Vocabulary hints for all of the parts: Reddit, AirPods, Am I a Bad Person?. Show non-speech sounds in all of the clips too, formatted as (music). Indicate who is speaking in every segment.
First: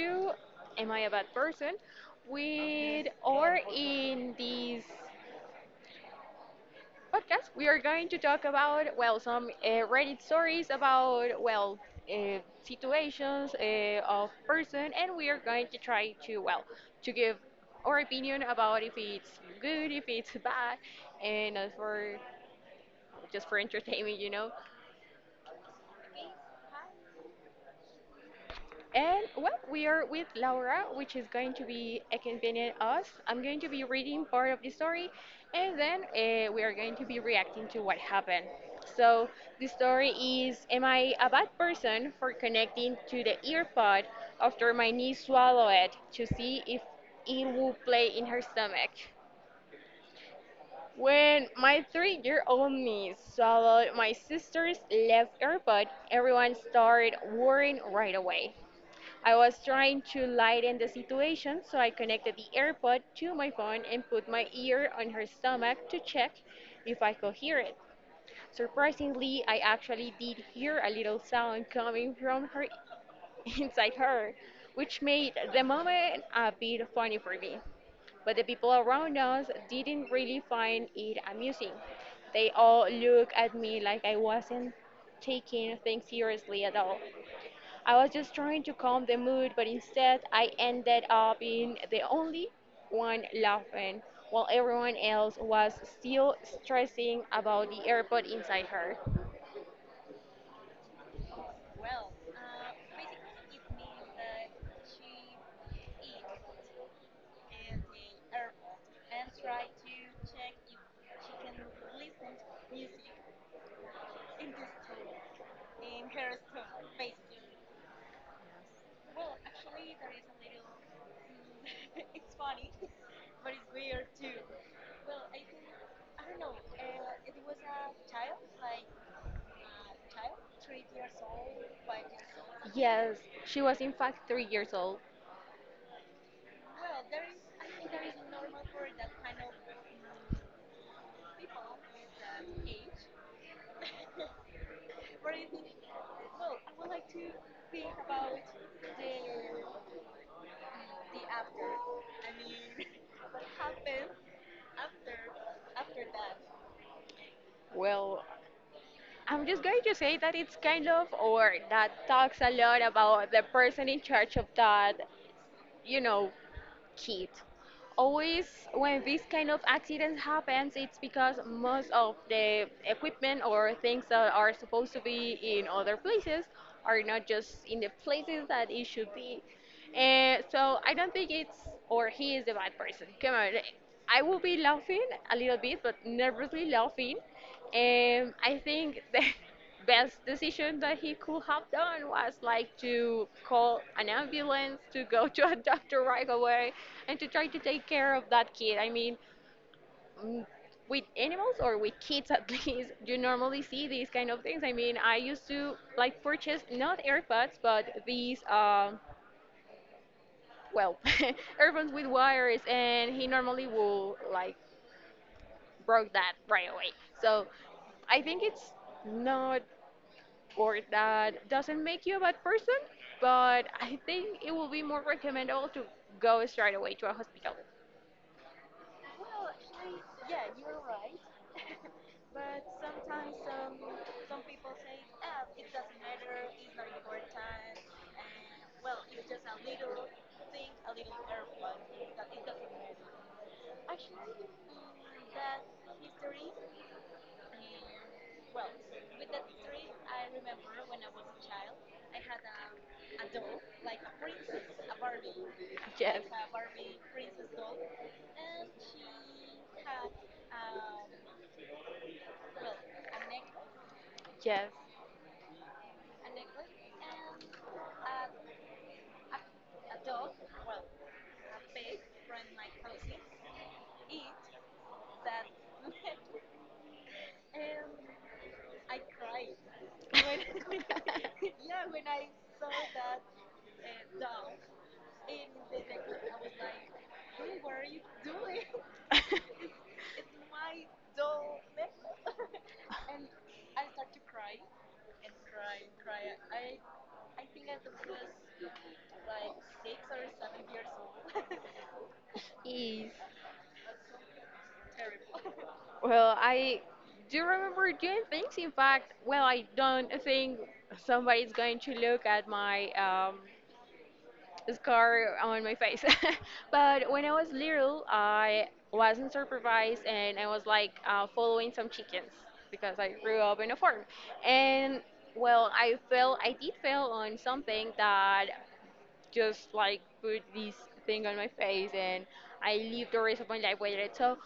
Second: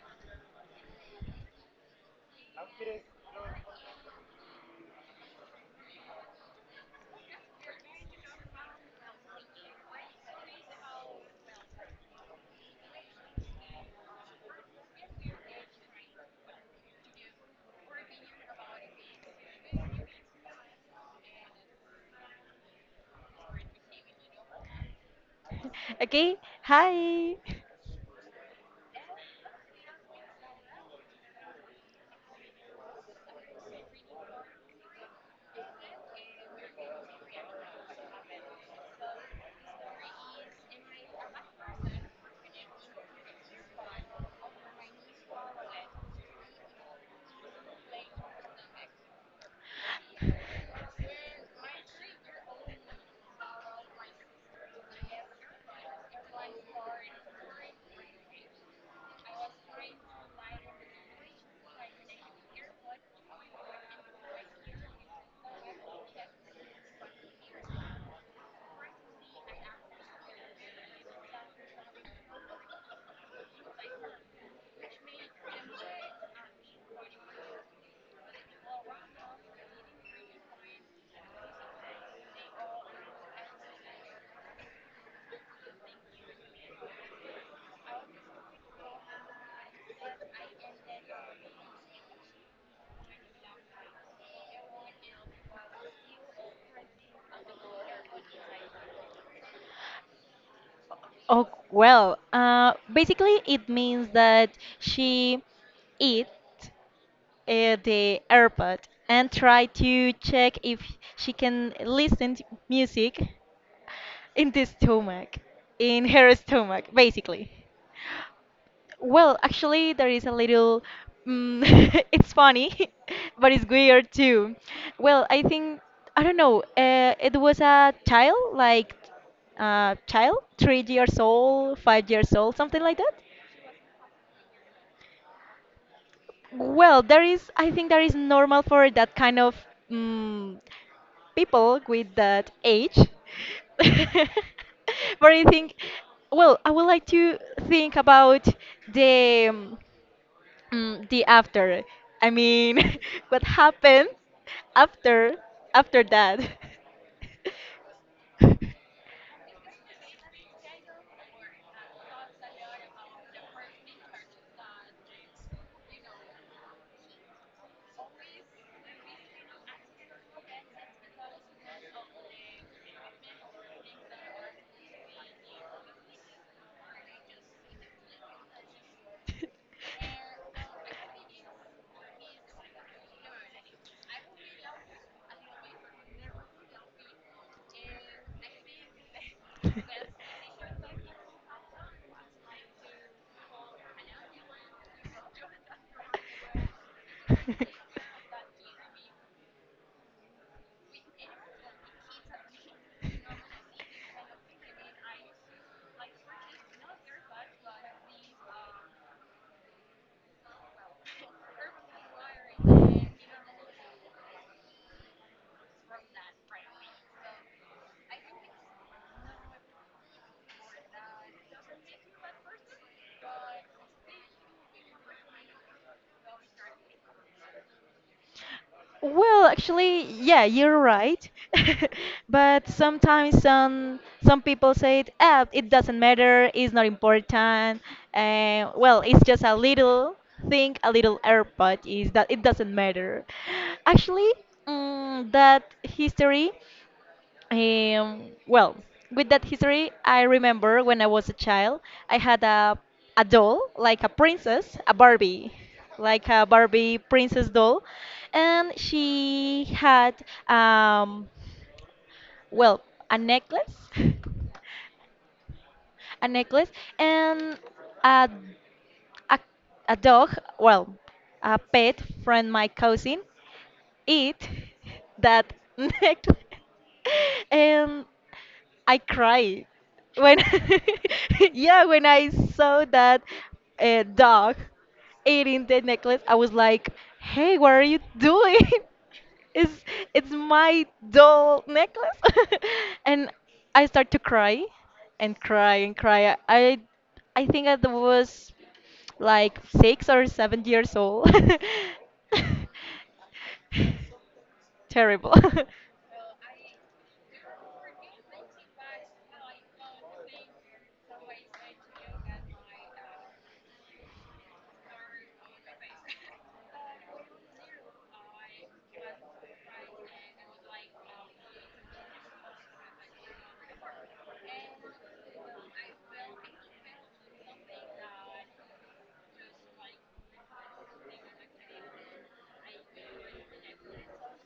Speaker 1: to Am I a Bad Person? With or In this podcast, we are going to talk about, well, some Reddit stories about, well, uh, situations of person, and we are going to try to, well, to give our opinion about if it's good, if it's bad, and as for just for entertainment.
Speaker 2: Okay, hi.
Speaker 1: And, well, we are with Laura, which is going to be accompanying us. I'm going to be reading part of the story, and then we are going to be reacting to what happened. So the story is: Am I a bad person for connecting to the earpod after my niece swallowed it to see if it would play in her stomach? When my three-year-old niece swallowed my sister's left earbud, everyone started worrying right away. I was trying to lighten the situation, so I connected the AirPod to my phone and put my ear on her stomach to check if I could hear it. Surprisingly, I actually did hear a little sound coming from her (laughs) inside her, which made the moment a bit funny for me. But the people around us didn't really find it amusing. They all looked at me like I wasn't taking things seriously at all. I was just trying to calm the mood, but instead I ended up being the only one laughing while everyone else was still stressing about the airport inside her.
Speaker 2: Oh, well, basically it means that she eat the AirPod and try to check if she can listen to music in the stomach, in her stomach, basically. Well, actually, there is a little. (laughs) It's funny, (laughs) but it's weird too. Well, I think I don't know. It was a child, like child, 3 years old, 5 years old, something like that.
Speaker 1: Yes, she was in fact 3 years old.
Speaker 2: Well, there is. I think there is normal for that kind of mm, people with that age. (laughs) But I think, well, I would like to think about the. um, the after. I mean, (laughs) what happened after after that?
Speaker 1: Well, I'm just going to say that it's kind of, or that talks a lot about the person in charge of that, you know, kid. Always, when this kind of accident happens, it's because most of the equipment or things that are supposed to be in other places are not just in the places that it should be. And so I don't think it's, or he is, the bad person. Come on, I will be laughing a little bit, but nervously laughing. I think the (laughs) best decision that he could have done was like to call an ambulance, to go (laughs) to a doctor right away, and to try to take
Speaker 2: (laughs)
Speaker 1: care of that kid. I mean, mm, with animals or with kids at (laughs) least, you normally see these kind of things. I mean, I used to like purchase not AirPods, but these, well, (laughs) AirPods with wires, and he normally will like broke that right away. So I think it's not, or that doesn't make you a bad person, but I think it will be more recommendable to go straight away to a hospital.
Speaker 2: Well, actually, yeah, you're right. (laughs) But sometimes some people say it, it doesn't matter, it's not important. Well, it's just a little thing, a little airpod is that it doesn't matter. Actually, that history. Well, with that history, I remember when I was a child, I had a doll, like a princess, a Barbie,
Speaker 1: Yes.
Speaker 2: like a Barbie princess doll, and she had um, well, a necklace, (laughs)
Speaker 1: Yes.
Speaker 2: a necklace, and a a a dog, well, a pet from my cousin, eat (laughs) that necklace. (laughs) And I cried when (laughs) yeah when I saw that dog eating the necklace. I was like, "Hey, what are you doing? (laughs) it's
Speaker 1: (laughs)
Speaker 2: it's my doll necklace." (laughs) And I start to cry and cry and cry. I think I was like 6 or 7 years old.
Speaker 1: Is
Speaker 2: (laughs) Terrible.
Speaker 1: well, I do remember doing things. In fact, well, I don't think somebody's going to look at my scar on my face. (laughs) But when I was little, I wasn't supervised and I was like following some chickens because I grew up in a farm. And, well, I fell, I did fail on something that just like put this thing on my face, and I lived the rest of my life with it. So,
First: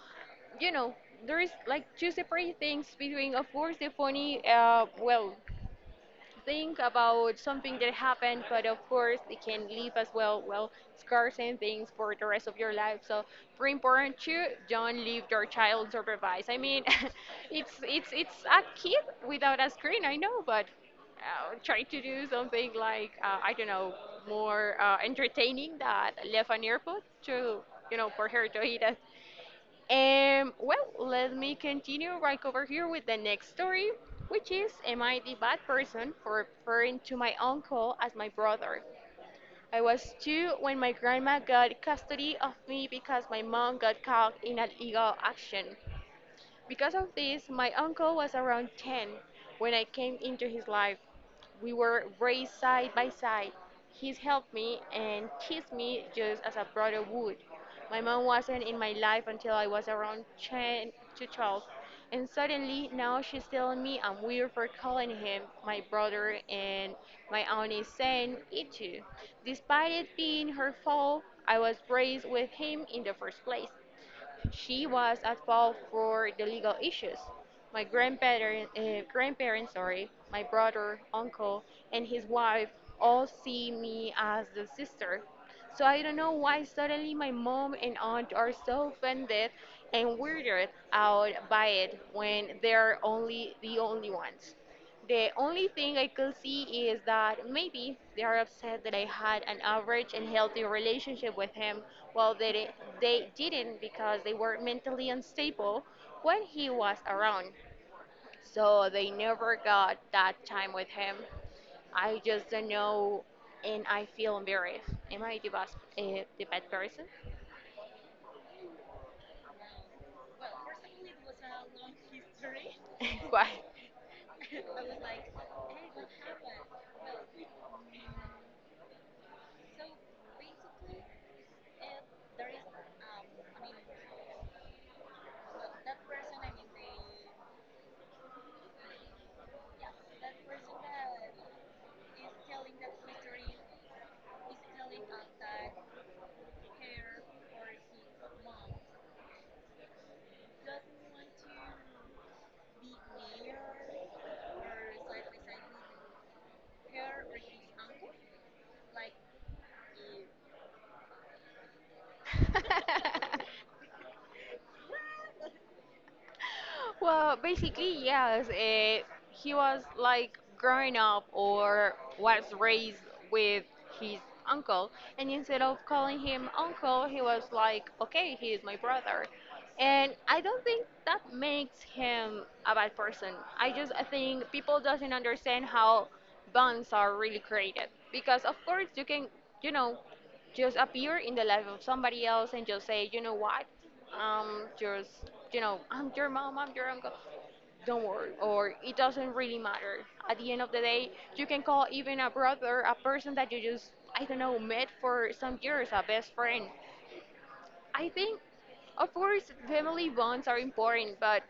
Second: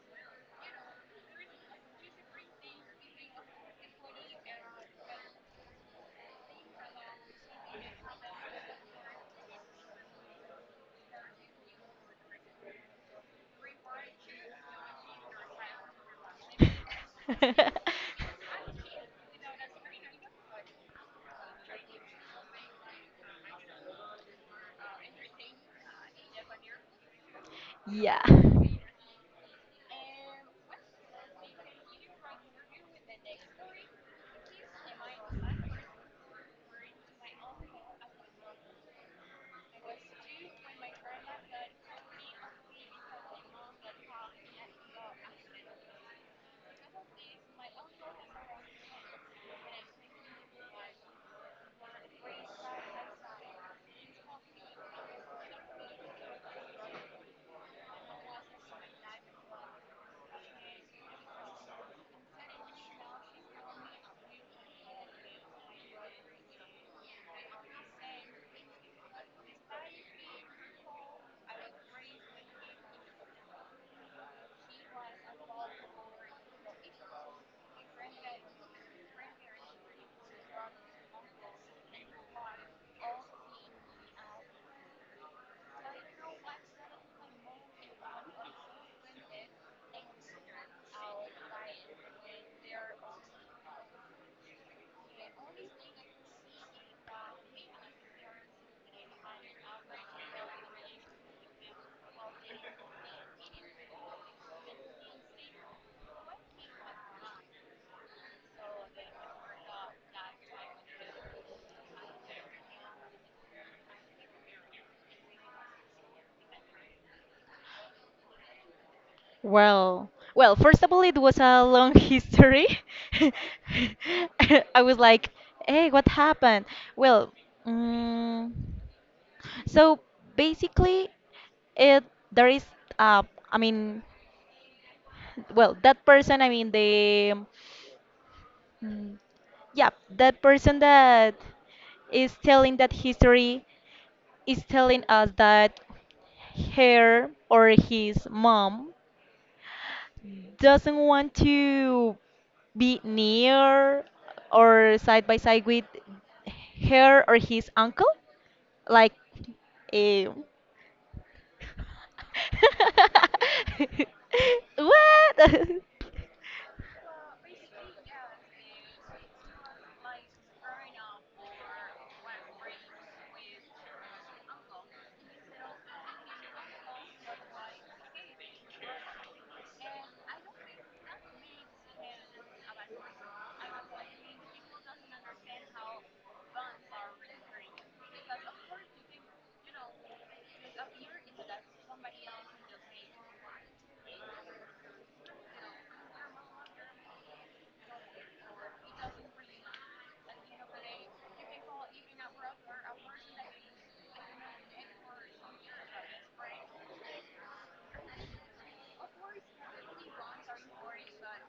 Speaker 1: you know, there is like two separate things between, of course, the funny, well, think about something that happened, but of course it can leave as well, well, scars and things for the rest of your life. So, very important to don't leave your child
Speaker 2: (laughs)
Speaker 1: supervised. I mean, (laughs) it's it's
Speaker 2: (laughs)
Speaker 1: it's a kid without a screen, I know, but try to do something like I don't know, more entertaining that left an earpod to
Speaker 2: Yeah.
Speaker 1: for her to eat. Well, let me continue right over here with the next story, which is: Am I the bad person for referring to my uncle as my brother? I was two when my grandma got custody of me because my mom got caught in a legal action. Because of this, my uncle was around 10 when I came into his life. We were raised side by side. He's helped me and kissed me just as a brother would. My mom wasn't in my life until I was around 10 to 12. And suddenly, now she's telling me I'm weird for calling him my brother, and my aunt is saying it too. Despite it being her fault, I was raised with him in the first place. She was at fault for the legal issues. My grandparents, sorry, my uncle, and his wife all see me as the sister. So I don't know why suddenly my mom and aunt are so offended and weirded out by it when they're only the only ones. The only thing I could see is that maybe they are upset that I had an average and healthy relationship with him, while they didn't, because they were mentally unstable when he was around. So they never got that time with him. I just don't know, and I feel embarrassed. Am I the bad person?
Speaker 2: Well, first of all, it was a long (laughs) history. (laughs)
Speaker 1: (laughs) Why?
Speaker 2: I was like, "Hey, what happened?" Well, mm, so basically, it there is, uh, I mean, well, that person, I mean, the Mm, yeah, that person that is telling that history is telling us that her or his mom doesn't want to be near or side by side with her or his uncle, like eh,
Speaker 1: (laughs)
Speaker 2: (laughs) what? (laughs)
Speaker 1: Well, basically, yes. He was like growing up, or was raised, with his uncle, and instead of calling him uncle, he was like, okay, he is my brother. And I don't think that makes him a bad person. I think people doesn't understand how bonds are really created, because of course you can, you know just appear in the life of somebody else and just say, you know what, just, I'm your mom, I'm your uncle. Don't worry, or it doesn't really matter. At the end of the day, you can call even a brother a person that you just, I don't know, met for some years, a best friend. I think, of course, family bonds are important, but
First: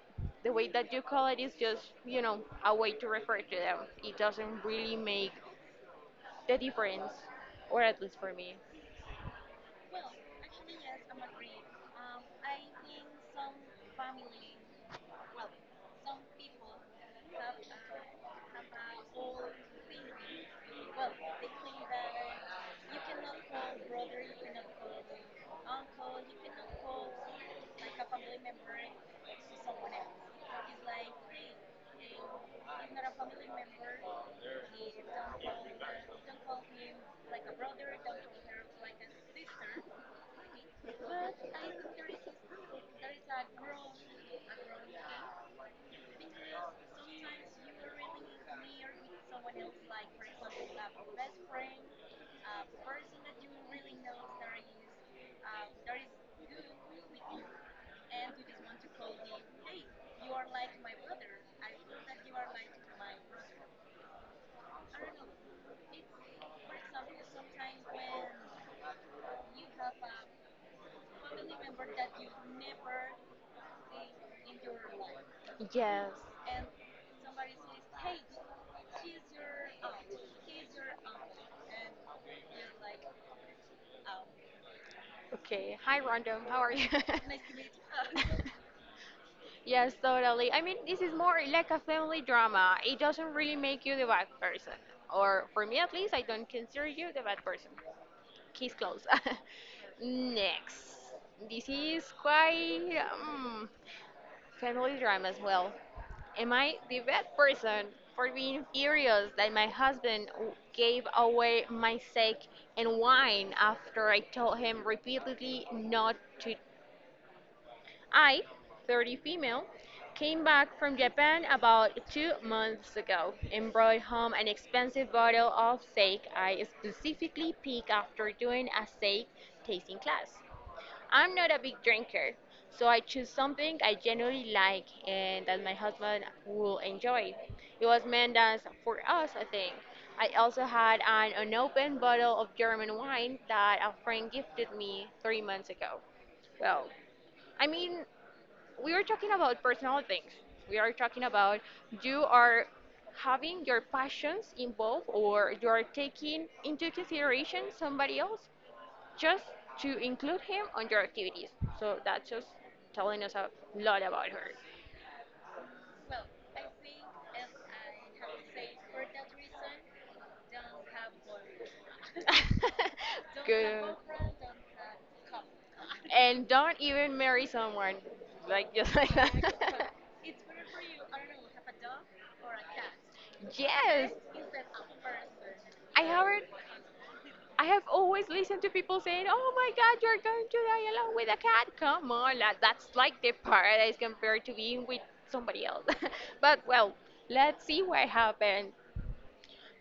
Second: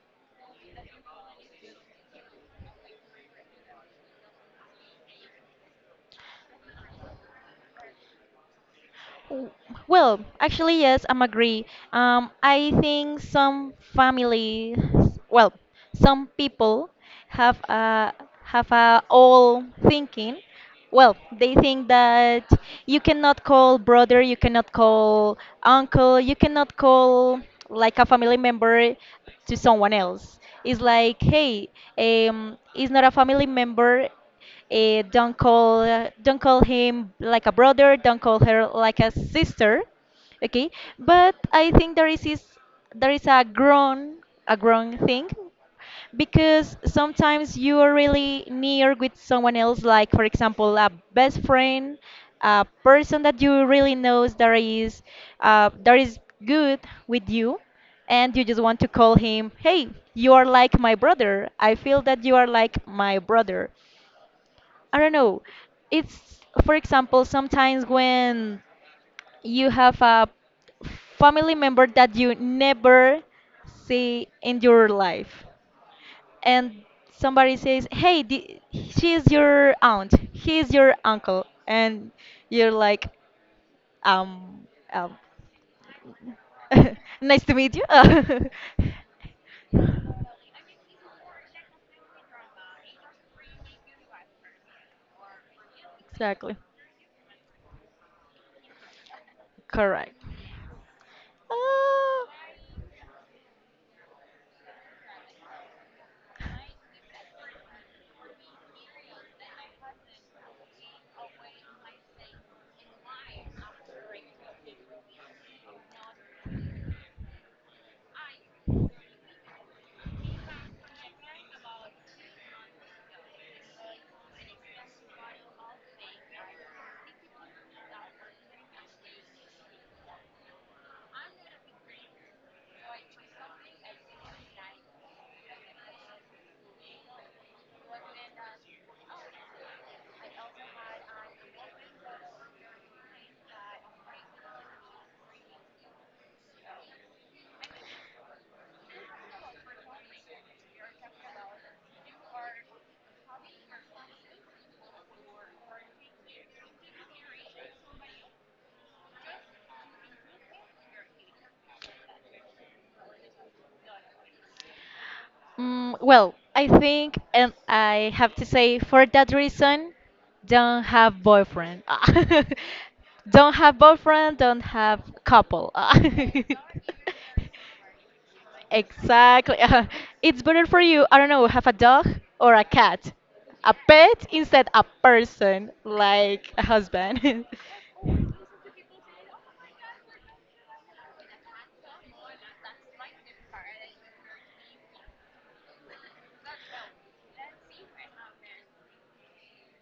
Speaker 1: the way that you call it is just, you know, a way to refer to them. It doesn't really make the difference, or at least for me.
Speaker 2: W- Well, actually, yes, I'm agree. I think some families, well, some people have a have a old thinking. Well, they think that you cannot call brother, you cannot call uncle, you cannot call like a family member to someone else. It's like, hey, it's not a family member. Eh, don't call don't call him like a brother. Don't call her like a sister. Okay, but I think there is a grown thing because sometimes you are really near with someone else, like for example a best friend, a person that you really knows that is uh, that is good with you and you just want to call him, "Hey, you are like my brother. I feel that you are like my brother." I don't know. It's, for example, sometimes when you have a family member that you never see in your life,
Speaker 1: Yes.
Speaker 2: and somebody says, "Hey, she is your aunt. He is your uncle," and you're like, um, um
Speaker 1: Okay. Hi, Random. How are you? (laughs)
Speaker 2: (laughs) nice to meet you. (laughs)
Speaker 1: Yes, totally. I mean, this is more like a family drama. It doesn't really make you the bad person. Or for me, at least, I don't
Speaker 2: Exactly.
Speaker 1: consider you the bad person. Case closed. (laughs)
Speaker 2: Correct.
Speaker 1: Next. This is
Speaker 2: Ah.
Speaker 1: quite family drama as well. Am I the bad person for being furious that my husband gave away my steak and wine after I told him repeatedly not to? I, 30 female, came back from Japan about 2 months ago and brought home an expensive bottle of sake I specifically picked after doing a sake tasting class. I'm not a big drinker, so I choose something I generally like and that my husband will enjoy. It was meant as for us, I think. I also had an unopened bottle of German wine that a friend gifted me 3 months ago. Well, I mean, we are talking about personal things. We are talking about: you are having your passions involved, or you are taking into consideration somebody else just to include him on your activities. So that's just telling us a lot about her.
Speaker 2: Well, I think, and I have to say, for that reason, don't have boyfriend. (laughs)
Speaker 1: (laughs)
Speaker 2: Don't have
Speaker 1: Good.
Speaker 2: boyfriend, don't have couple.
Speaker 1: And don't even marry someone
Speaker 2: (laughs)
Speaker 1: like just like
Speaker 2: Exactly.
Speaker 1: that. (laughs)
Speaker 2: (laughs) It's better for you, I don't know, have a dog or a cat. A
Speaker 1: Yes.
Speaker 2: pet instead a person,
Speaker 1: I haven't.
Speaker 2: like a husband. (laughs)
Speaker 1: I have always listened to people saying, "Oh my God, you're going to die alone with a cat." Come on, lad, that's like the paradise compared to being with somebody else. (laughs) But, well, let's see what happens.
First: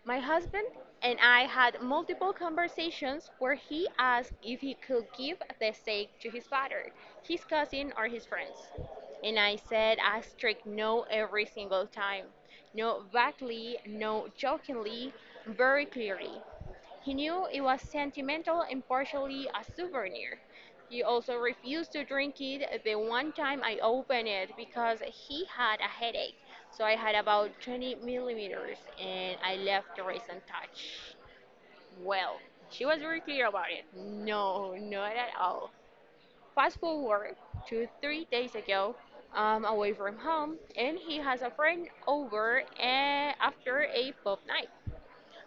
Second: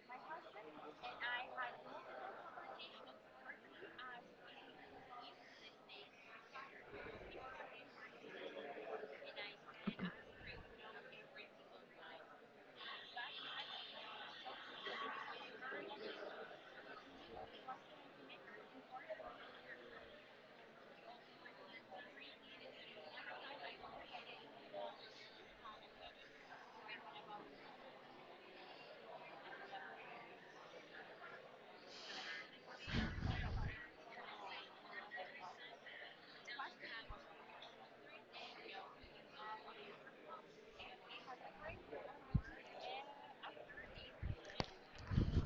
Speaker 1: My husband and I had multiple conversations where he asked if he could give the steak to his father, his cousin, or his friends. And I said a strict no every single time. No vaguely, no jokingly, very clearly. He knew it was sentimental and partially a souvenir. He also refused to drink it the one time I opened it because he had a headache. So I had about 20 mL milliliters and I left the rest untouched. Well, she was very clear about it. No, not at all. Fast forward to 3 days ago, I'm away from home and he has a friend over after a pub night.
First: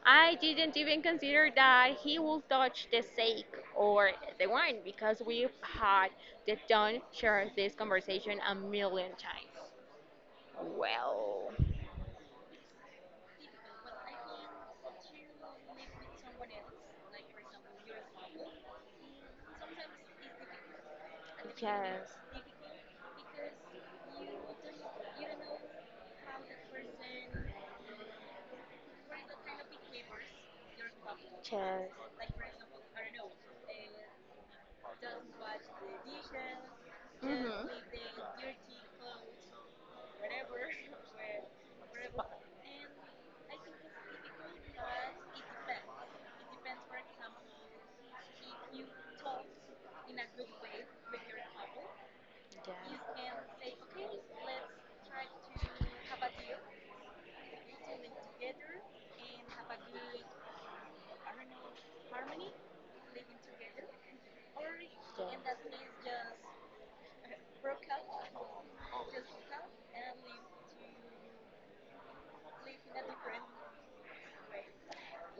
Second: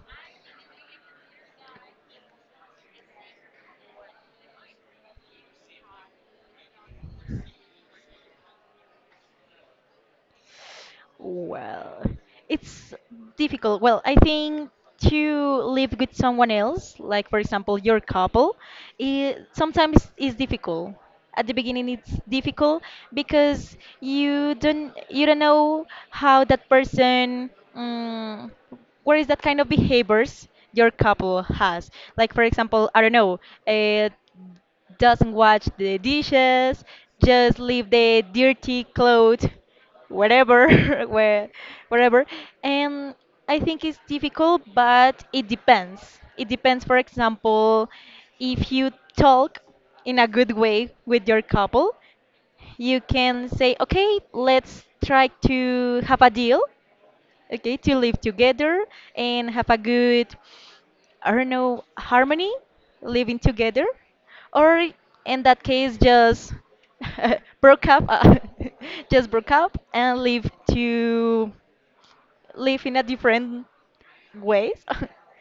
Speaker 1: I didn't even consider that he would touch the sake or the wine because we've had the Don share this conversation a million times. Well,
Speaker 2: Well, it's difficult. Well, I think to live with someone else, like for example your couple, it sometimes is difficult. At the beginning, it's
Speaker 1: yes.
Speaker 2: difficult because you don't know how that person, um, what is that kind of behaviors your couple has. Like
Speaker 1: Yes.
Speaker 2: for example, I don't know, uh, doesn't wash the dishes,
Speaker 1: Hmm.
Speaker 2: just leave the dirty clothes wherever (laughs) where wherever. And I think it's difficult, but It depends for example if you talk in a good way with your couple, you
Speaker 1: Yeah.
Speaker 2: can say okay, let's try to have a deal, okay, to live together and have a good, I don't know, harmony, living together, or in that case,
Speaker 1: Yeah.
Speaker 2: just (laughs) broke up, (laughs) just broke up and live in a different ways.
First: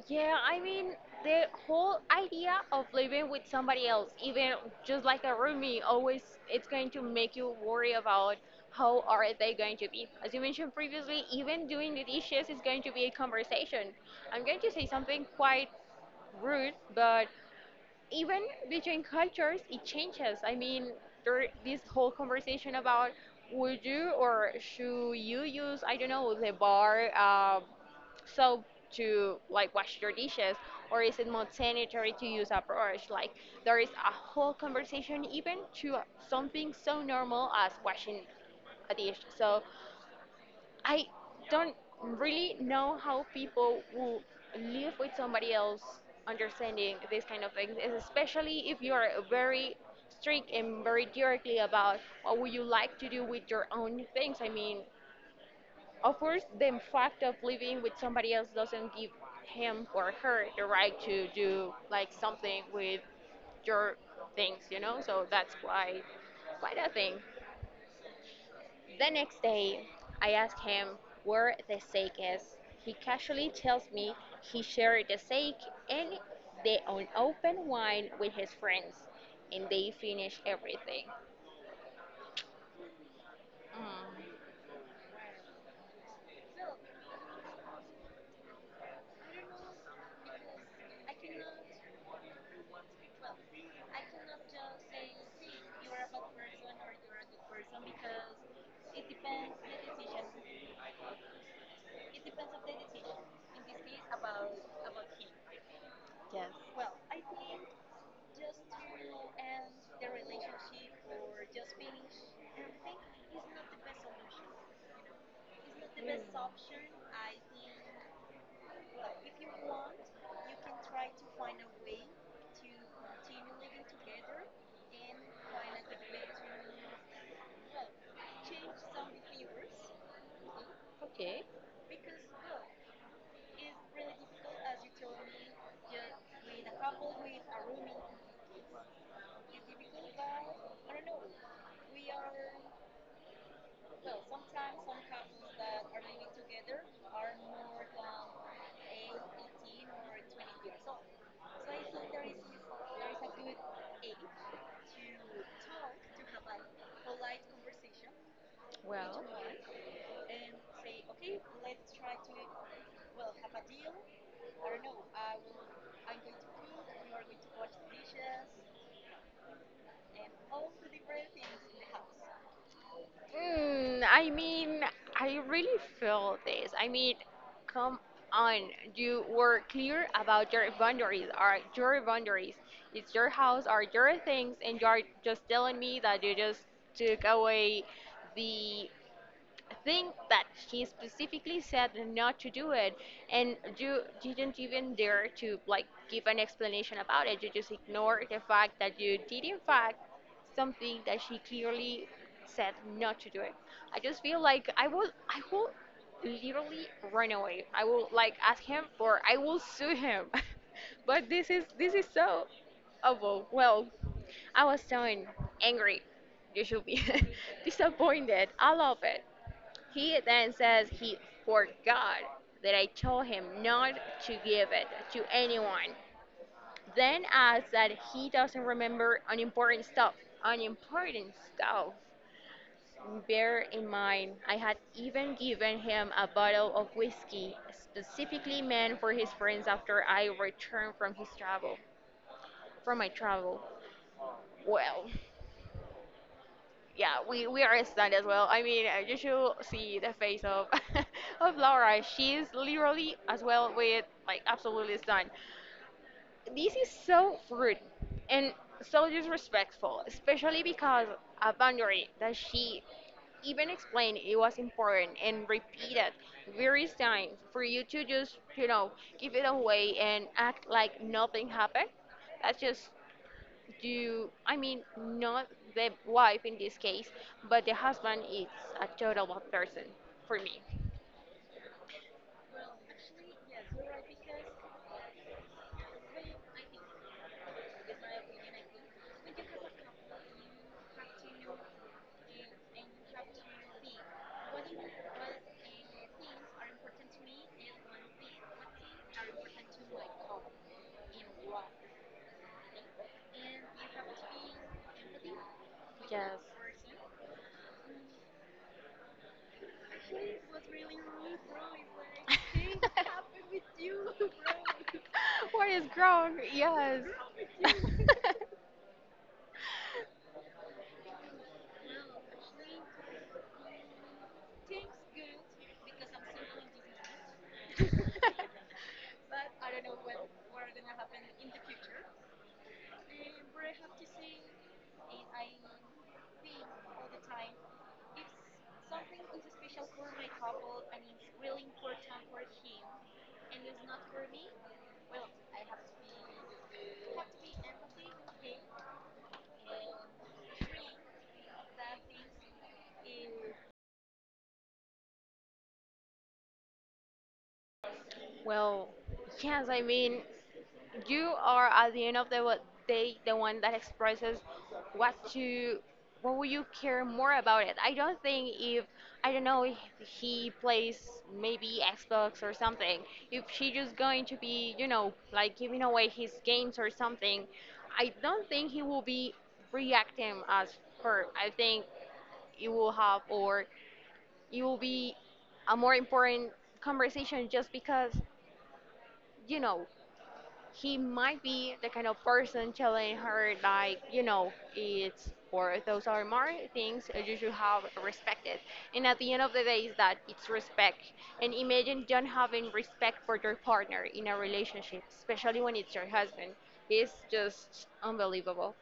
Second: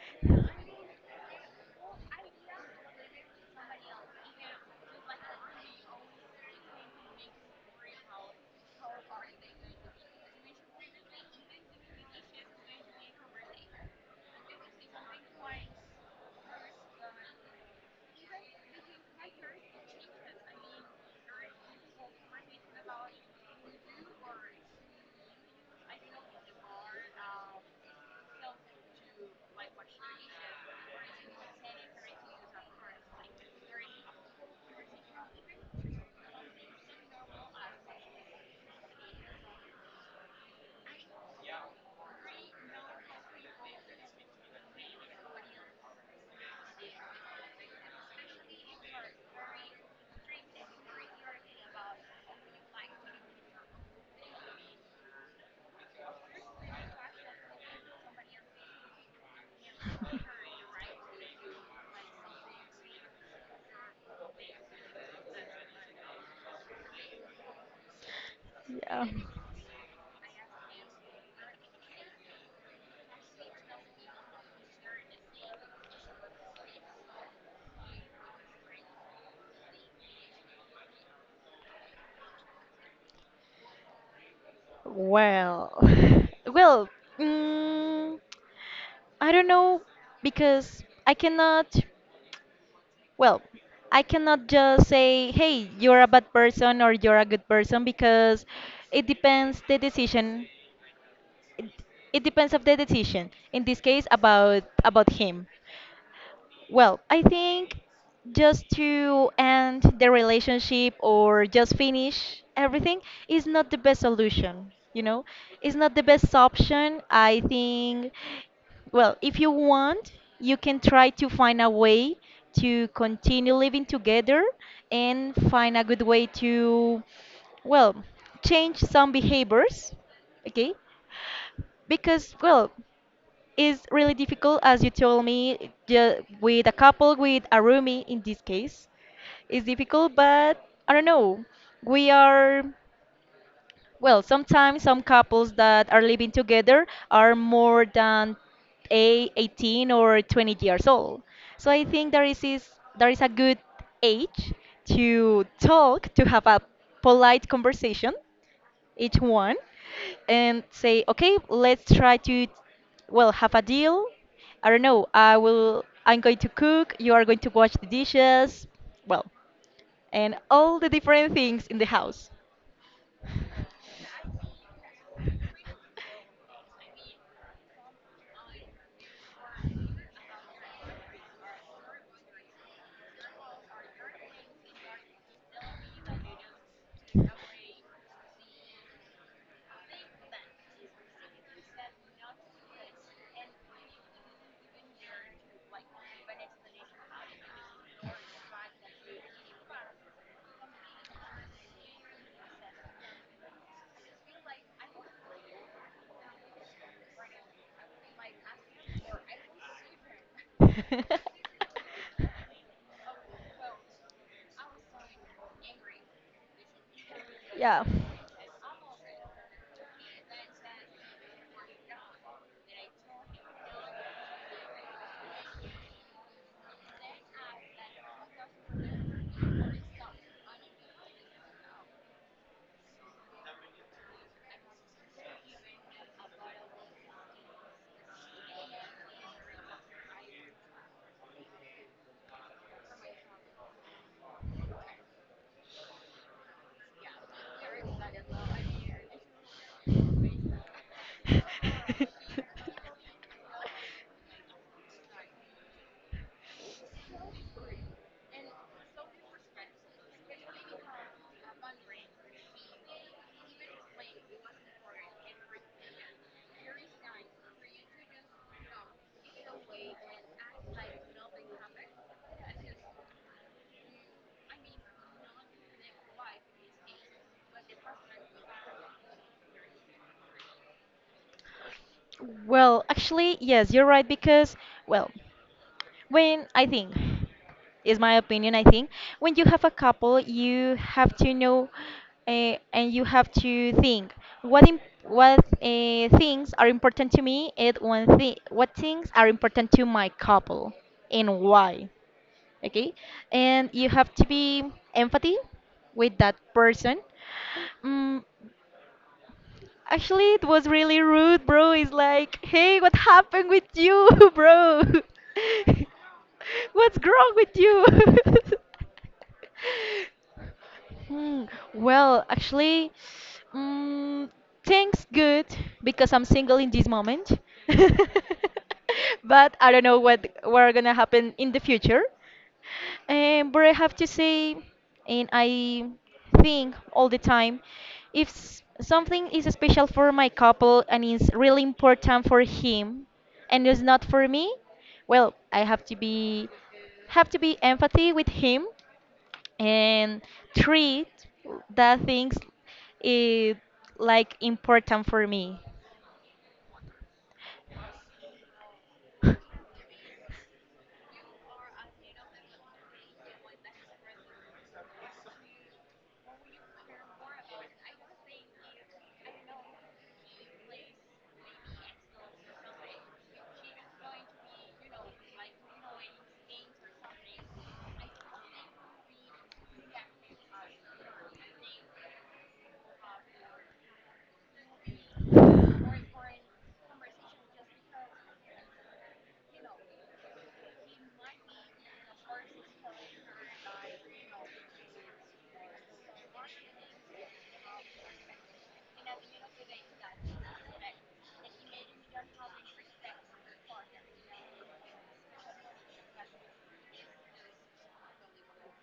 Speaker 1: Yeah,
Speaker 2: (laughs)
Speaker 1: I mean, the whole idea of living with somebody else, even just like a roomie, always it's going to make you worry about how are they going to be. As you mentioned previously, even doing the dishes is going to be a conversation. I'm going to say something quite rude, but even between cultures it changes. I mean, there this whole conversation about would you or should you use, I don't know, the bar soap to like wash your dishes, or is it more sanitary to use a brush? Like, there is a whole conversation even to something so normal as washing a dish. So I don't really know how people will live with somebody else understanding these kind of things, especially if you're very strict and very directly about what would you like to do with your own things. I mean, of course, the fact of living with somebody else doesn't give him or her the right to do like something with your things. So that's quite a thing.
Speaker 2: Yeah.
Speaker 1: The next day, I ask him where the steak is. He casually tells me he shared the steak and the unopened wine with his friends, and they finished everything. Mm,
Speaker 2: Well, (laughs) well, mm, I don't know because I cannot. Well, I cannot just say, "Hey, you're a bad person," or "You're a good person," because it depends the decision it it depends of the decision in this case about him.
Speaker 1: yes.
Speaker 2: Well, I think just to end the relationship or just finish everything is not the best solution. It's not the
Speaker 1: Mm.
Speaker 2: best option, I think. Well, if you want, you can try to find a way to continue living together and find a good way to, well, change some behaviors, okay,
Speaker 1: Okay,
Speaker 2: because, well, is really difficult, as you told me, with a couple, with a roomie in this case. It's difficult, but I don't know. We are, Sometimes some couples that are living together are more than a 18 or 20 years old. So I think there is a good age to talk, to have a polite conversation each
Speaker 1: well.
Speaker 2: one and say, okay, let's try to, well, have a deal. I don't know. I will. I'm going to cook. You are going to wash the dishes. Well, and all the different things in the house.
Speaker 1: I mean, I really feel this. I mean, come on. You were clear about your boundaries. Are your boundaries? It's your house. Are your things? And you are just telling me that you just took away the thing that he specifically said not to do it, and you didn't even dare to like give an explanation about it. You just ignore the fact that you did, in fact, something that she clearly said not to do it. I just feel like I will literally run away. I will like ask him, or I will sue him (laughs)
Speaker 2: (laughs)
Speaker 1: but this is so awful. Well, I was so angry. You should be (laughs)
Speaker 2: Yeah. (laughs)
Speaker 1: disappointed. I love it. He then says he forgot that I told him not to give it to anyone. Then adds that he doesn't remember unimportant stuff. Unimportant stuff. Bear in mind, I had even given him a bottle of whiskey specifically meant for his friends after I returned from his travel, from my travel. Well, yeah, we are stunned as well. I mean, you should see the face of (laughs) of Laura. She's literally as well with like absolutely stunned. This is so rude and so disrespectful, especially because a boundary that she even explained it was important and repeated various times for you to just give it away and act like nothing happened. That's just do, I mean, not the wife in this case, but the husband is a total bad person for me.
Speaker 2: Well, actually, yes, you're right because, well, When I think, is my opinion, I think, when you have a couple, you have to know and you have to think what things are important to me and one thing what things are important to my couple and why, okay, and you have to be empathy with that
Speaker 1: Yes.
Speaker 2: person. Mm Actually, it was really rude, bro. It's like, hey, what happened with you, (laughs)
Speaker 1: (laughs)
Speaker 2: bro?
Speaker 1: What is
Speaker 2: (laughs)
Speaker 1: grown?
Speaker 2: What's
Speaker 1: Yes.
Speaker 2: wrong with you? (laughs) Hmm. Well, actually, mm, things good because I'm single in this moment. (laughs) But I don't know what are gonna happen in the future. But I have to say, and I think all the time, if something is special for my couple and is really important for him, and is not for me, well, I have to be empathy with him and treat that things eh, like important for me.
Speaker 1: (laughs) Well,
Speaker 2: (laughs)
Speaker 1: yes. I mean, you are at the end of the day, the one that expresses what you what would you care more about it. I don't know if he plays maybe xbox or something. If she just going to be like giving away his games or something, I don't think he will be reacting as her. I think it will have or it will be a more important conversation just because you know he might be the kind of person telling her like, it's, or those are more things you should have respected. And at the end of the day is that it's respect. And imagine don't having respect for your partner in a relationship, especially when it's your husband. It's just unbelievable.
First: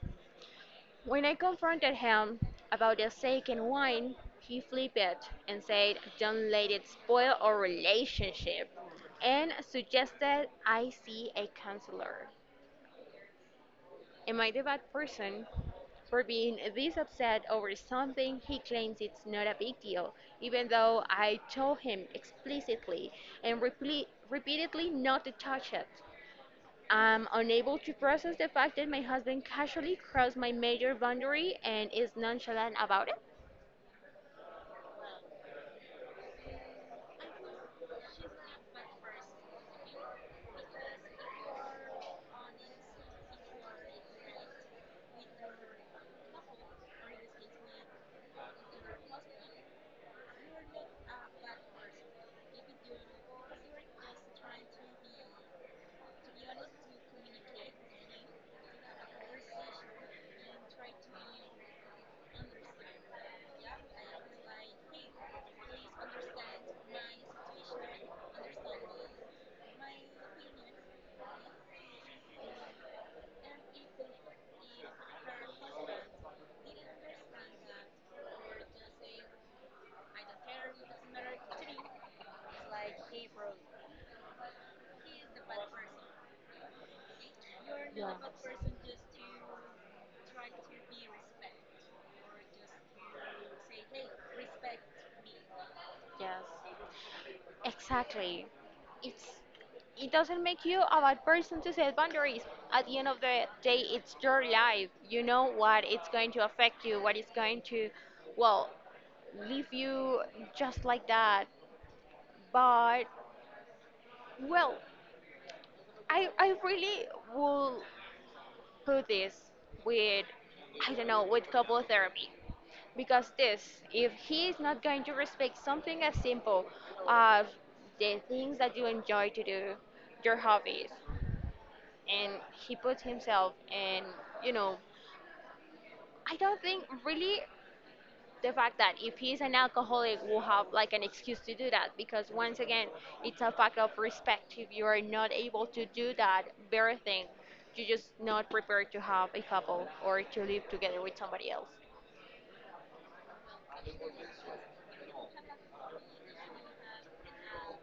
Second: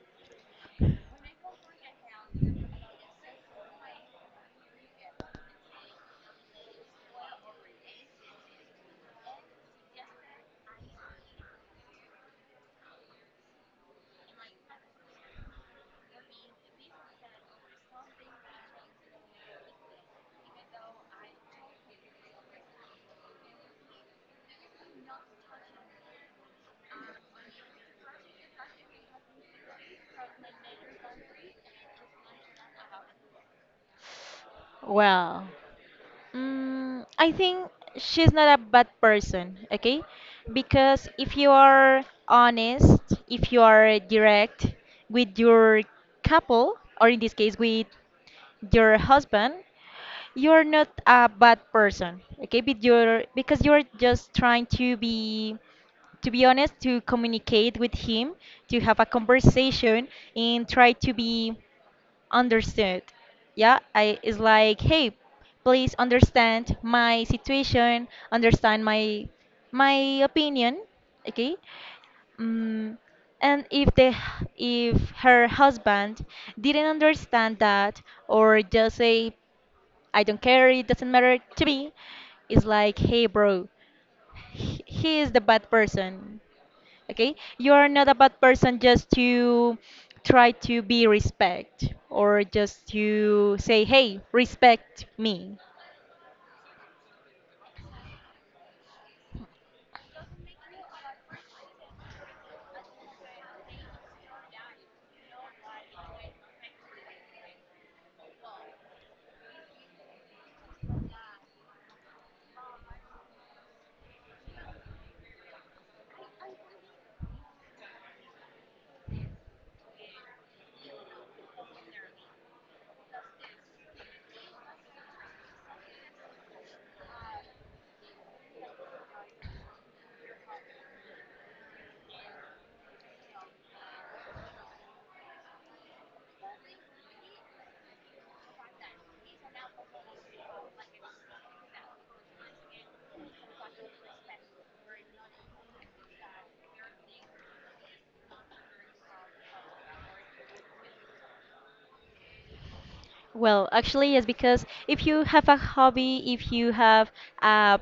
Speaker 1: When I confronted him about the second wine, he flipped it and said, don't let it spoil our relationship, and suggested I see a counselor. Am I the bad person for being this upset over something he claims it's not a big deal, even though I told him explicitly and repeatedly not to touch it? I'm unable to process the fact that my husband casually crossed my major boundary and is nonchalant about it.
Speaker 2: Well. I think she's not a bad person, okay? Because if you are honest, if you are direct with your couple, or in this case with your husband, you're not a bad person, okay, but you're, because you're just trying to be honest, to communicate with him, to have a conversation and try to be understood. Yeah, I it's like, hey, please understand my situation, understand my opinion, okay. Mm, and if the if her husband didn't understand that or just say, "I don't care, it doesn't matter to me," it's like, hey, bro, he is the bad person. Okay? You are not
Speaker 1: Yeah.
Speaker 2: a bad person just to try to be respect or just to say, hey, respect me.
Speaker 1: Yes. Exactly. It's it doesn't make you a bad person to set boundaries. At the end of the day, it's your life. You know what it's going to affect you, what it's going to, well, leave you just like that. But well, I really will put this with, I don't know, with couple therapy, because this, if he is not going to respect something as simple as the things that you enjoy to do, your hobbies. And he puts himself in, you know, I don't think really the fact that if he's an alcoholic will have like an excuse to do that, because once again, it's a fact of respect. If you are not able to do that very thing, you're just not prepared to have a couple or to live together with somebody else.
Speaker 2: Well, actually, yes, because if you have a hobby, if you have a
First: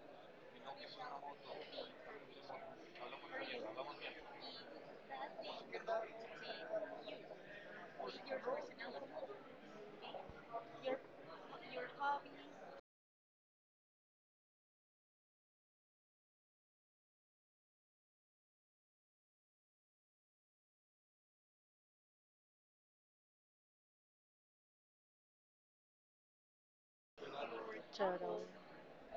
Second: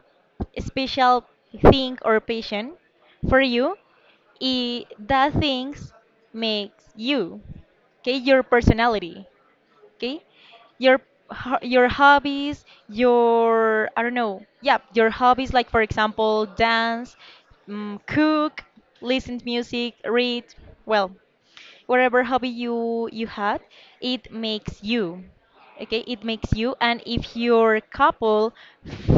Speaker 2: special thing or passion for you, I that things makes you, okay, your personality. Okay, your your hobbies, your, I don't know, yeah, your hobbies, like for example dance, cook, listen to music, read, well, whatever hobby you had, it makes you, okay, it makes you. And if your couple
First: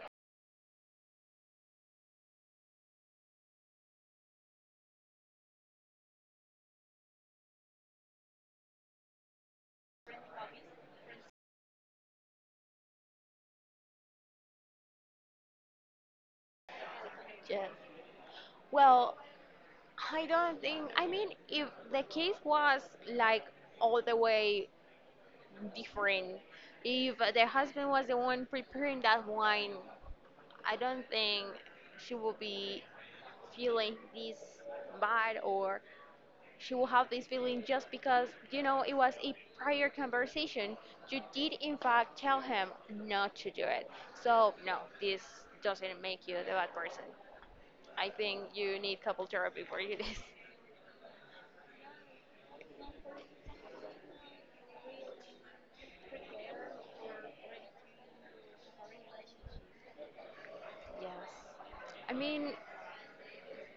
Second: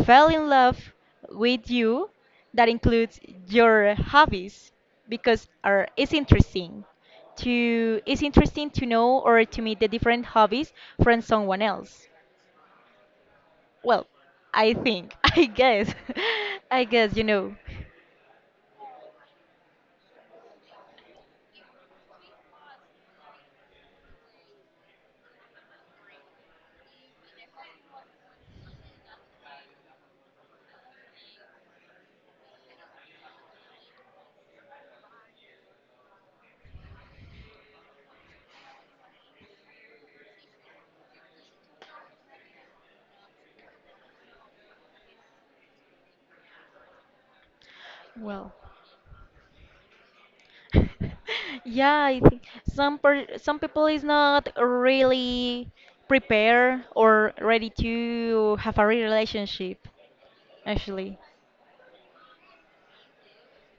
Speaker 2: fell in love with you, that includes your hobbies, because are it's interesting to know or to meet the different hobbies from someone else. Well, I think (laughs) I guess (laughs) I guess, you know.
Speaker 1: Yeah. Well, I don't think, I mean, if the case was like all the way different, if the husband was the one preparing that wine, I don't think she will be feeling this bad, or she will have this feeling just because, it was a prior conversation. You did, in fact, tell him not to do it. So, no, this doesn't make you the bad person. I think
Speaker 2: Well,
Speaker 1: you need couple therapy for you (laughs) this.
Speaker 2: (laughs) yeah, I think some people is not really prepared or ready to have a relationship, actually.
Speaker 1: Yes. I mean,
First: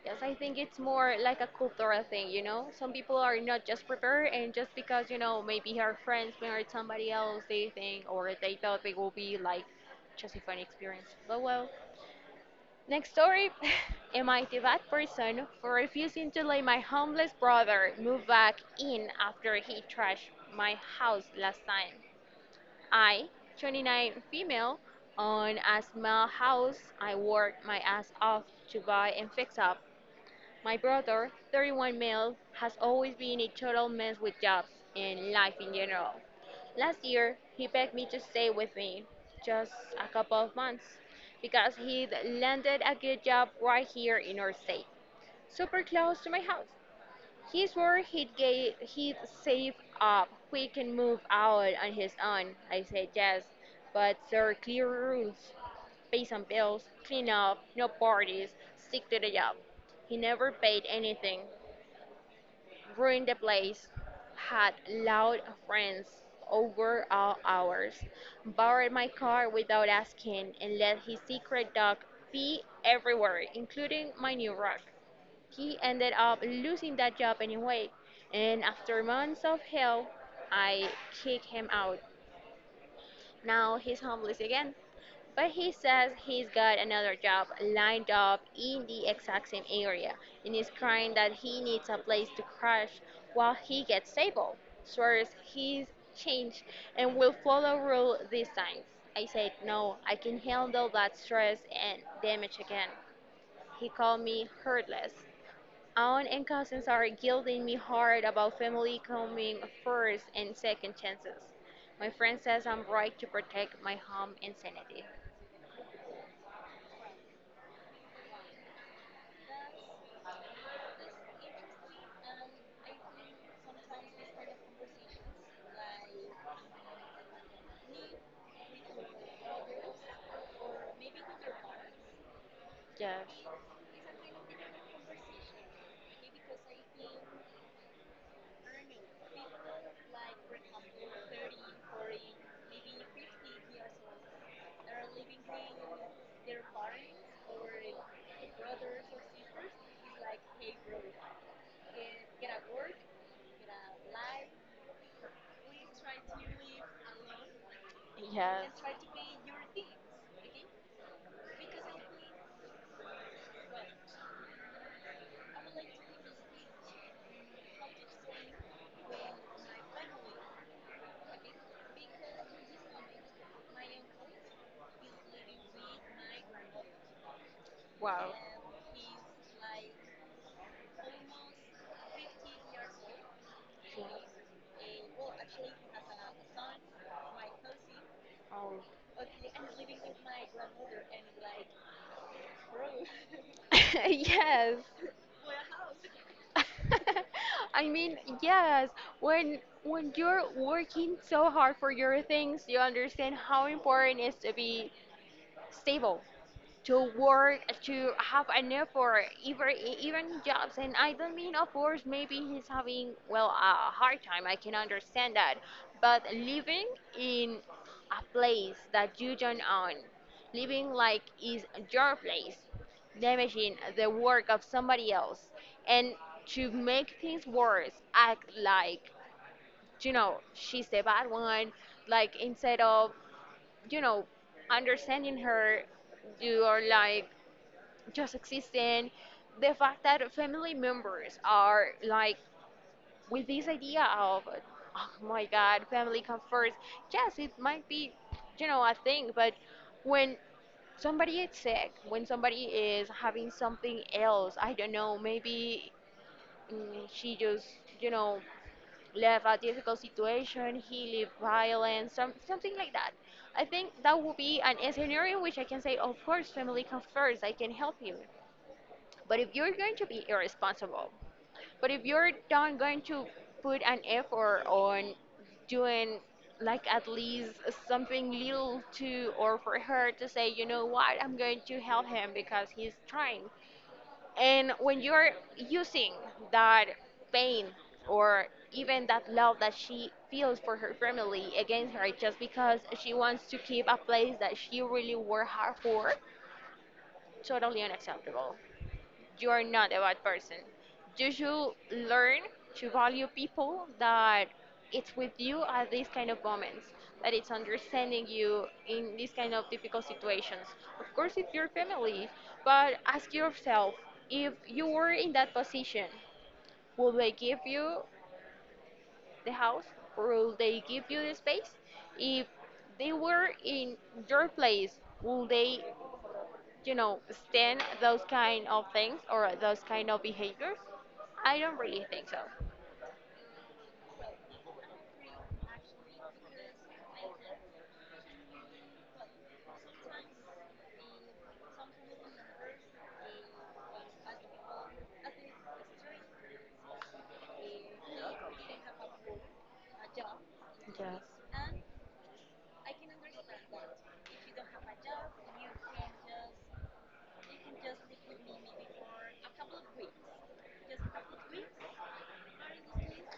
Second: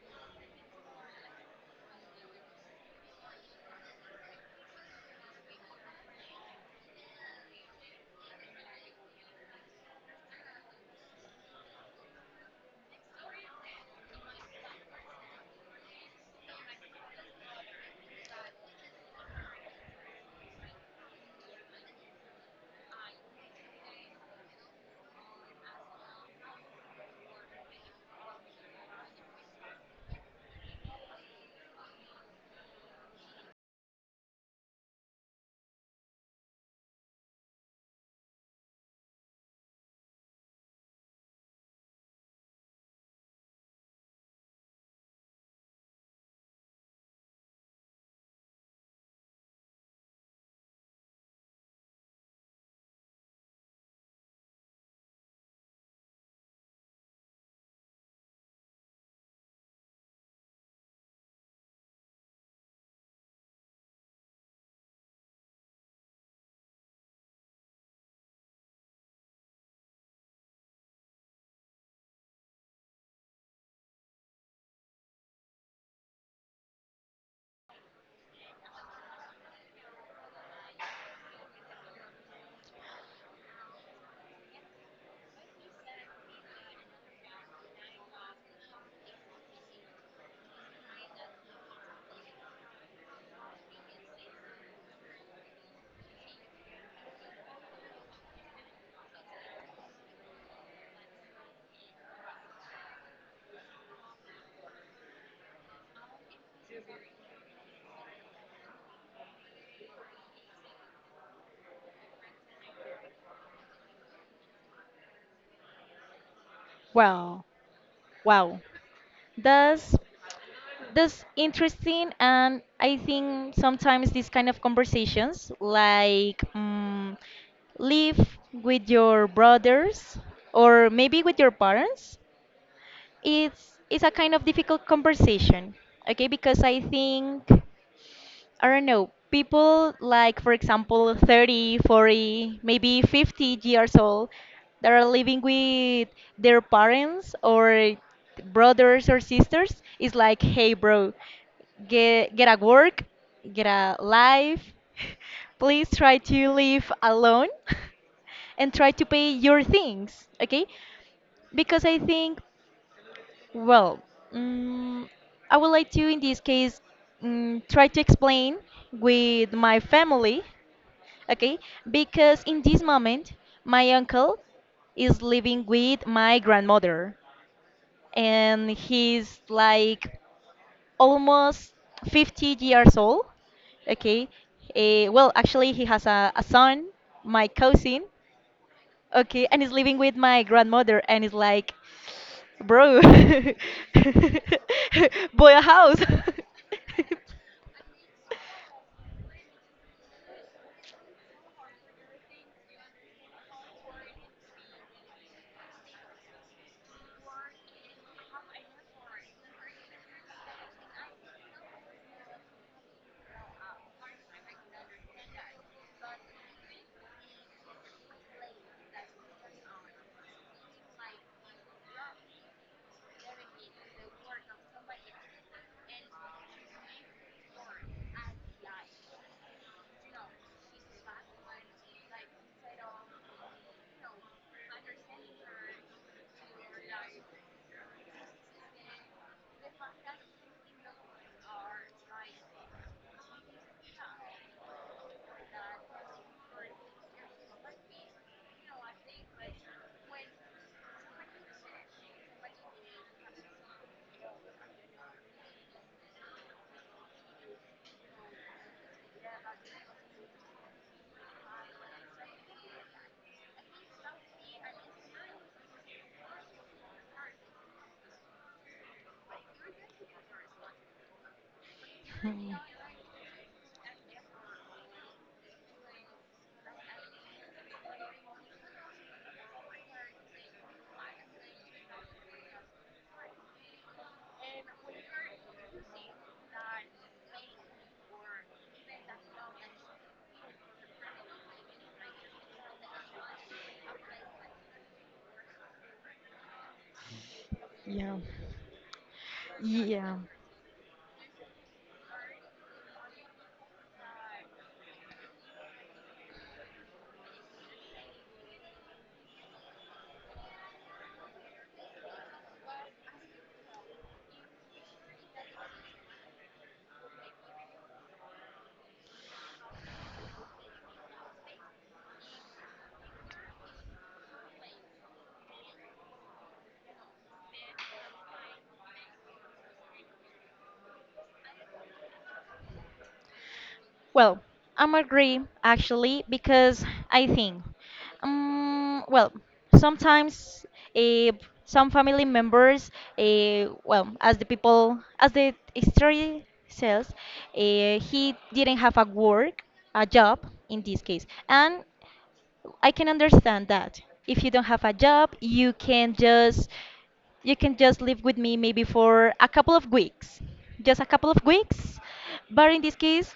Speaker 1: yes, I think it's more like a cultural thing, you know? Some people are not just prepared, and just because, maybe her friends married somebody else, they think or they thought it will be like just a fun experience. But well, next story. (laughs) Am I the bad person for refusing to let my homeless brother move back in after he trashed my house last time? I, 29 female, own a small house. I worked my ass off to buy and fix up my brother, 31 male, has always been a total mess with jobs and life in general. Last year, he begged me to stay with me just a couple of months because he'd landed a good job right here in our state, super close to my house. He swore he'd save up, we can move out on his own. I said yes, but there are clear rules: pay some bills, clean up, no parties, stick to the job. He never paid anything, ruined the place, had loud friends over all hours, borrowed my car without asking, and let his secret dog pee everywhere, including my new rug. He ended up losing that job anyway, and after months of hell, I kicked him out. Now he's homeless again, but he says he's got another job lined up in the exact same area and is crying that he needs a place to crash while he gets stable. Swears he's changed and will follow rule these times. I said, no, I can handle that stress and damage again. He called me heartless. Aunt and cousins are guilting me hard about family coming first and second chances. My friend says I'm right to protect my home and sanity.
Speaker 2: Wow, wow. That's that's interesting, and I think sometimes these kind of conversations, like live with your brothers or maybe with your parents,
Speaker 1: Yes.
Speaker 2: it's a kind of difficult conversation, okay? Because I think. I don't know, people like, for example, 30, 40, maybe 50 years old that are living with their parents or brothers or sisters is like, hey, bro, get a work, get a life. (laughs) Please try to live alone (laughs)
Speaker 1: Yes.
Speaker 2: and try to pay your things, okay? Because I think, well, mm, I would like to, in this case, try to explain with my family, okay? Because in this moment, my uncle is living with my grandmother,
Speaker 1: Wow.
Speaker 2: and he's like almost 50 years old,
Speaker 1: Yes.
Speaker 2: okay? Well, actually, he has a son, my cousin.
Speaker 1: Oh.
Speaker 2: Okay, and he's living with my grandmother, and it's like, bro, (laughs) buy
Speaker 1: (laughs) Yes.
Speaker 2: a house. (laughs)
Speaker 1: (laughs) I mean, yes. When you're working so hard for your things, you understand how important it is to be stable. To work, to have an effort, even jobs. And I don't mean, of course, maybe he's having well a hard time. I can understand that, but living in a place that you don't own, living like is your place, damaging the work of somebody else, and to make things worse, act like she's the bad one, like instead of you know understanding her, you are like just existing. The fact that family members are like with this idea of, oh my God, family comes first. Yes, it might be, a thing, but when somebody is sick, when somebody is having something else, I don't know, maybe she just, you know, left a difficult situation, he lived violence, something like that. I think that would be an scenario in which I can say, of course, family comes first, I can help you. But if you're going to be irresponsible, but if you're
Speaker 2: Hmm.
Speaker 1: not going to put an effort on doing like at least something little to or for her to say, you know what, I'm going to help him because he's trying. And when you're using that pain or even that love that she feels for her family against her just because she wants to keep a place that she really worked hard for, totally
Speaker 2: Yeah.
Speaker 1: unacceptable. You are not a
Speaker 2: Yeah.
Speaker 1: bad person. You should learn to value people that it's with you at these kind of moments, that it's understanding you in these kind of difficult situations. Of course, it's your family, but ask yourself, if you were in that position, will they give you the house? Will they give you the space? If they were in your place, will they, you know, stand those kind of things or those kind of behaviors? I don't really think so.
Speaker 2: Well, I'm agree actually because I think, well, sometimes eh, some family members, well, as the people, as the story says, he didn't have a work, a job in this
Speaker 1: Yes.
Speaker 2: case, and I can understand that. If you don't have a job, you can just live with me maybe for a couple of weeks. Just a couple of weeks. But in this case,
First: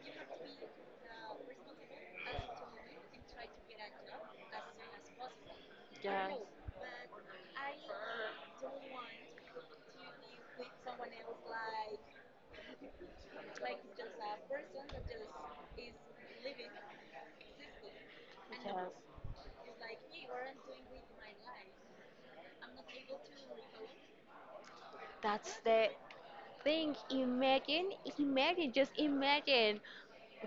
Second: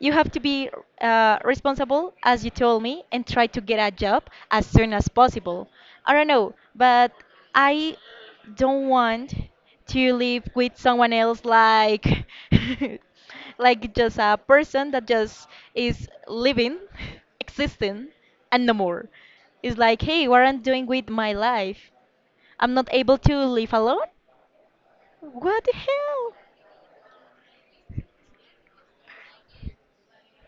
Speaker 2: you have to be responsible, as you told me, and try to get a job as soon as possible. I don't
Speaker 1: Yes.
Speaker 2: know, but I don't want to live with someone else, like (laughs) like just a person that just is living, (laughs) existing, and no
Speaker 1: Yes.
Speaker 2: more. It's like, hey, what I'm doing with my life? I'm not able to live alone?
Speaker 1: That's
Speaker 2: What the
Speaker 1: the
Speaker 2: hell?
Speaker 1: think. Imagine imagine Just imagine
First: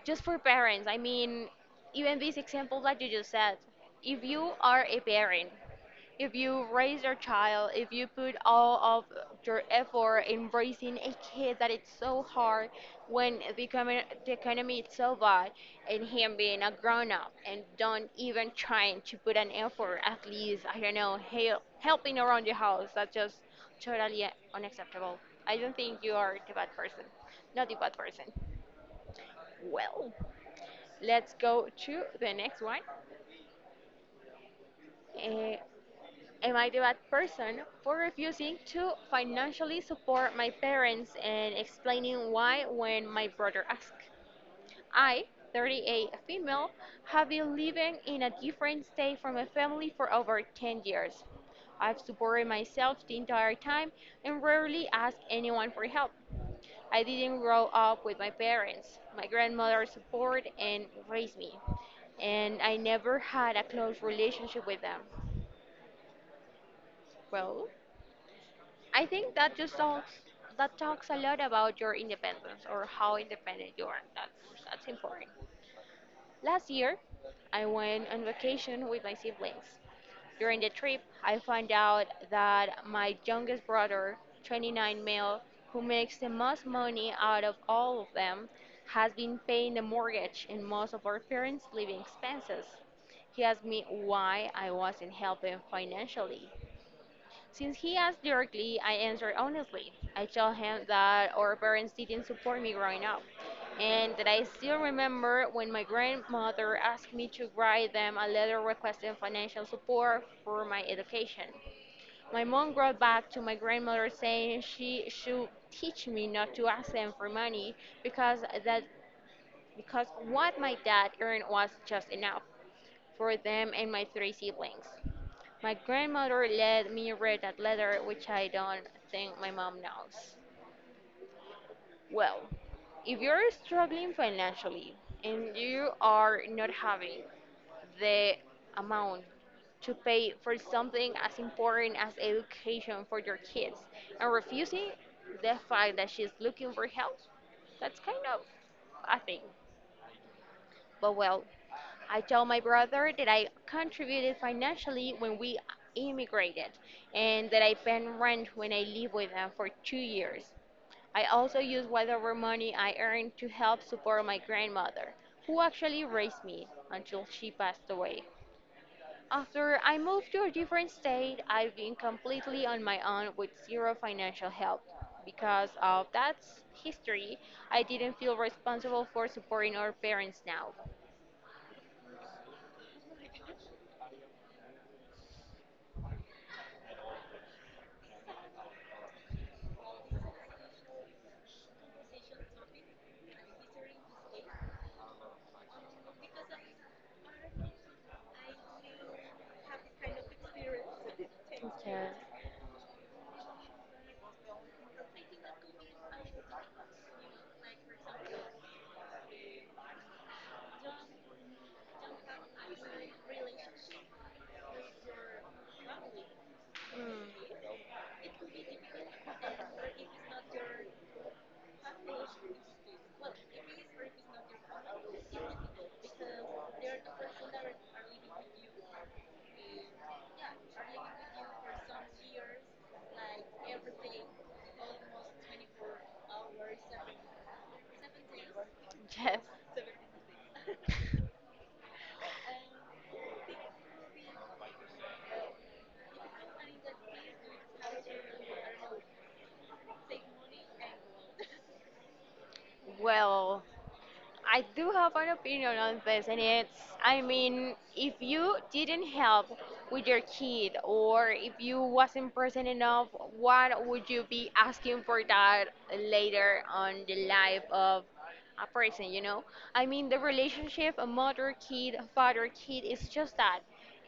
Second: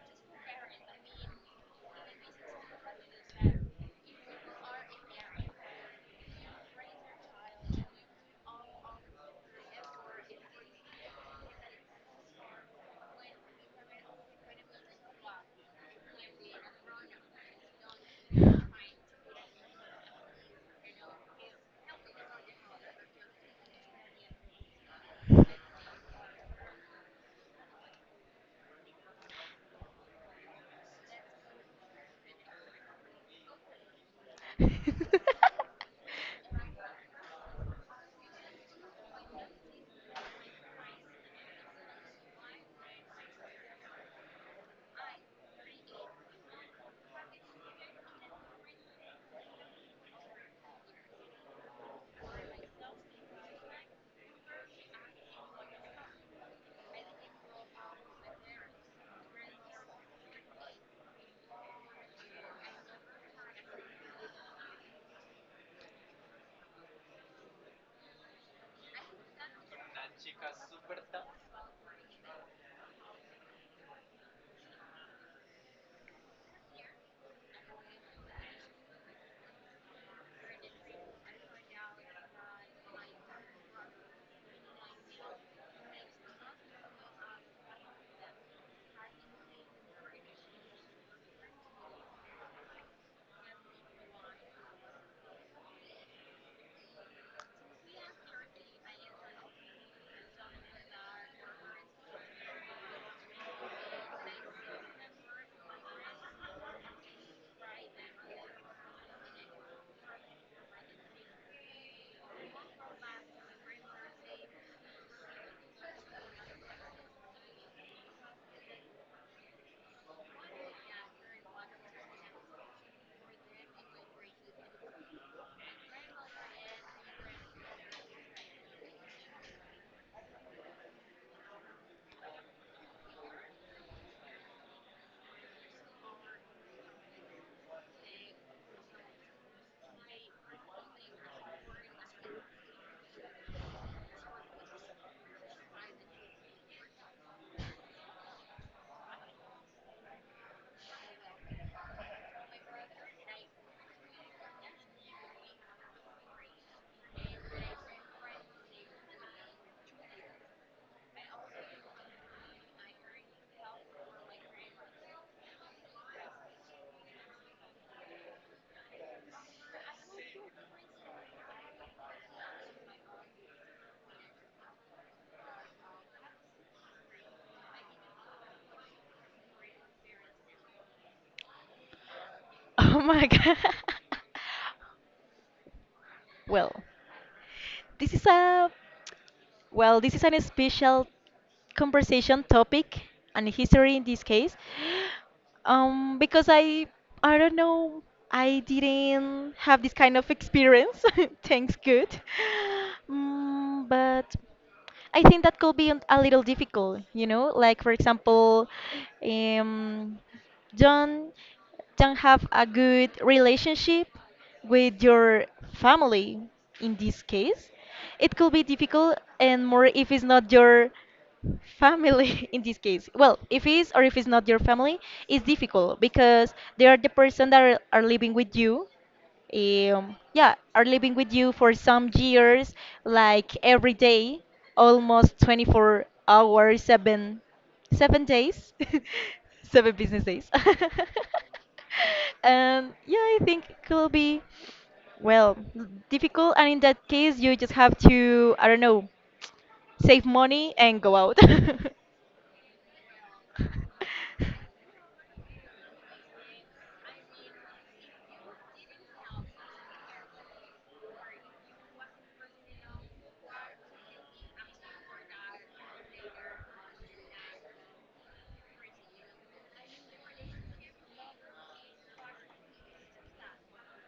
Speaker 1: just for parents, I mean, even this example that you just said, if you are a parent, if you raise your child, if you put all of your effort in raising a kid that it's so hard when the economy is so bad, and him being a grown up and don't even trying to put an effort at least, I don't know, helping around the house, that's just totally unacceptable. I don't think you are the bad person, not the bad person. Well, let's go to the next one. Eh,
Speaker 2: (laughs)
Speaker 1: Am I the bad person for refusing to financially support my parents and explaining why when my brother asked? I, 38 a female, have been living in a different state from my family for over 10 years. I've supported myself the entire time and rarely asked anyone for help. I didn't grow up with my parents. My grandmother supported and raised me, and I never had a close relationship with them. Well, I think that just talks a lot about your independence or how independent you are. That's important. Last year, I went on vacation with my siblings. During the trip, I found out that my youngest brother, 29 male, who makes the most money out of all of them, has been paying the mortgage and most of our parents' living expenses. He asked me why I wasn't helping financially. Since he asked directly, I answered honestly. I told him that our parents didn't support me growing up, and that I still remember when my grandmother asked me to write them a letter requesting financial support for my education. My mom wrote back to my grandmother saying she should teach me not to ask them for money because that because what my dad earned was just enough for them and my three siblings. My grandmother let me read that letter, which I don't think my mom knows. Well, if you're struggling financially and you are not having the amount to pay for something as important as education for your kids and refusing the fact that she's looking for help, that's kind of a thing. But well, I told my brother that I contributed financially when we immigrated and that I paid rent when I lived with them for 2 years. I also used whatever money I earned to help support my grandmother, who actually raised me until she passed away. After I moved to a different state, I've been completely on my own with zero financial help. Because of that history, I didn't feel responsible for supporting our parents now.
Speaker 2: Oh my god. (laughs) Well, this is a well, this is a special conversation topic and history in this case. Because I don't know, I didn't have this kind of experience. (laughs) Thanks good.
Speaker 1: Yes.
Speaker 2: But I think that could be a little difficult, like for example, um, don't don't have a good relationship with your family in this
Speaker 1: Mm.
Speaker 2: case, it could be difficult, and more if it's not your family (laughs) in this case. Well, if it's or if it's not your family, it's difficult because they are the person that are living with you. Yeah, are living with you for some years, like every day, almost 24 hours, seven days,
Speaker 1: Yes.
Speaker 2: (laughs) seven business days. (laughs) And yeah, I think it could be, well, difficult. And in that case, you just have to, I don't know, save money and go out. (laughs)
Speaker 1: Well, I do have an opinion on this, and it's, I mean, if you didn't help with your kid or if you wasn't present enough, what would you be asking for that later on the life of a person, you know? I mean, the relationship a mother kid, father kid is just that.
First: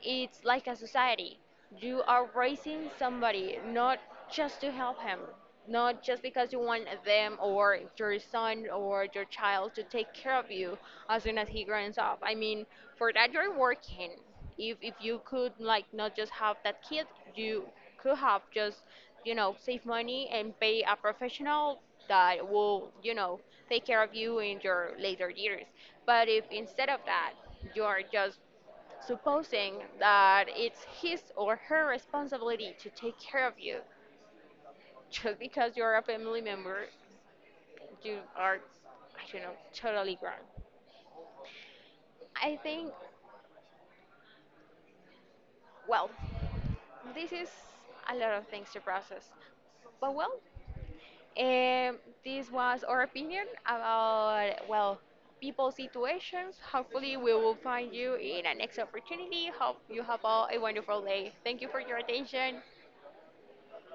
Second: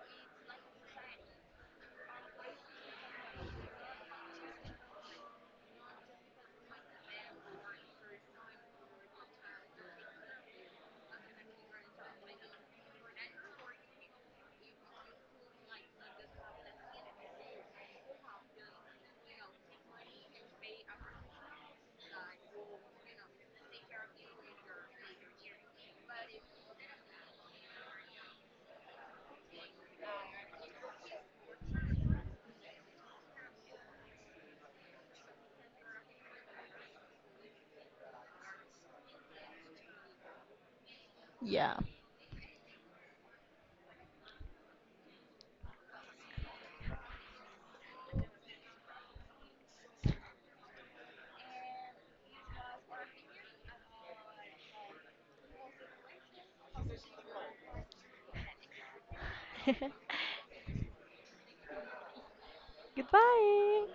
Speaker 1: It's like a society. You are raising somebody, not just to help him, not just because you want them or your son or your child to take care of you as soon as he grows up. I mean, for that you're working. If you could like not just have that kid, you could have just you know save money and pay a professional that will you know take care of you in your later years. But if instead of that you are just supposing that it's his or her responsibility to take care of you just because you're a family member you are I don't know totally wrong.
Speaker 2: Yeah.
Speaker 1: I think, well, this is a lot of things to process, but well, um, this was our opinion about, well, people's situations. Hopefully we will find you in a next opportunity. Hope you have
Speaker 2: (laughs)
Speaker 1: all a wonderful day. Thank you for your attention.
Speaker 2: Goodbye.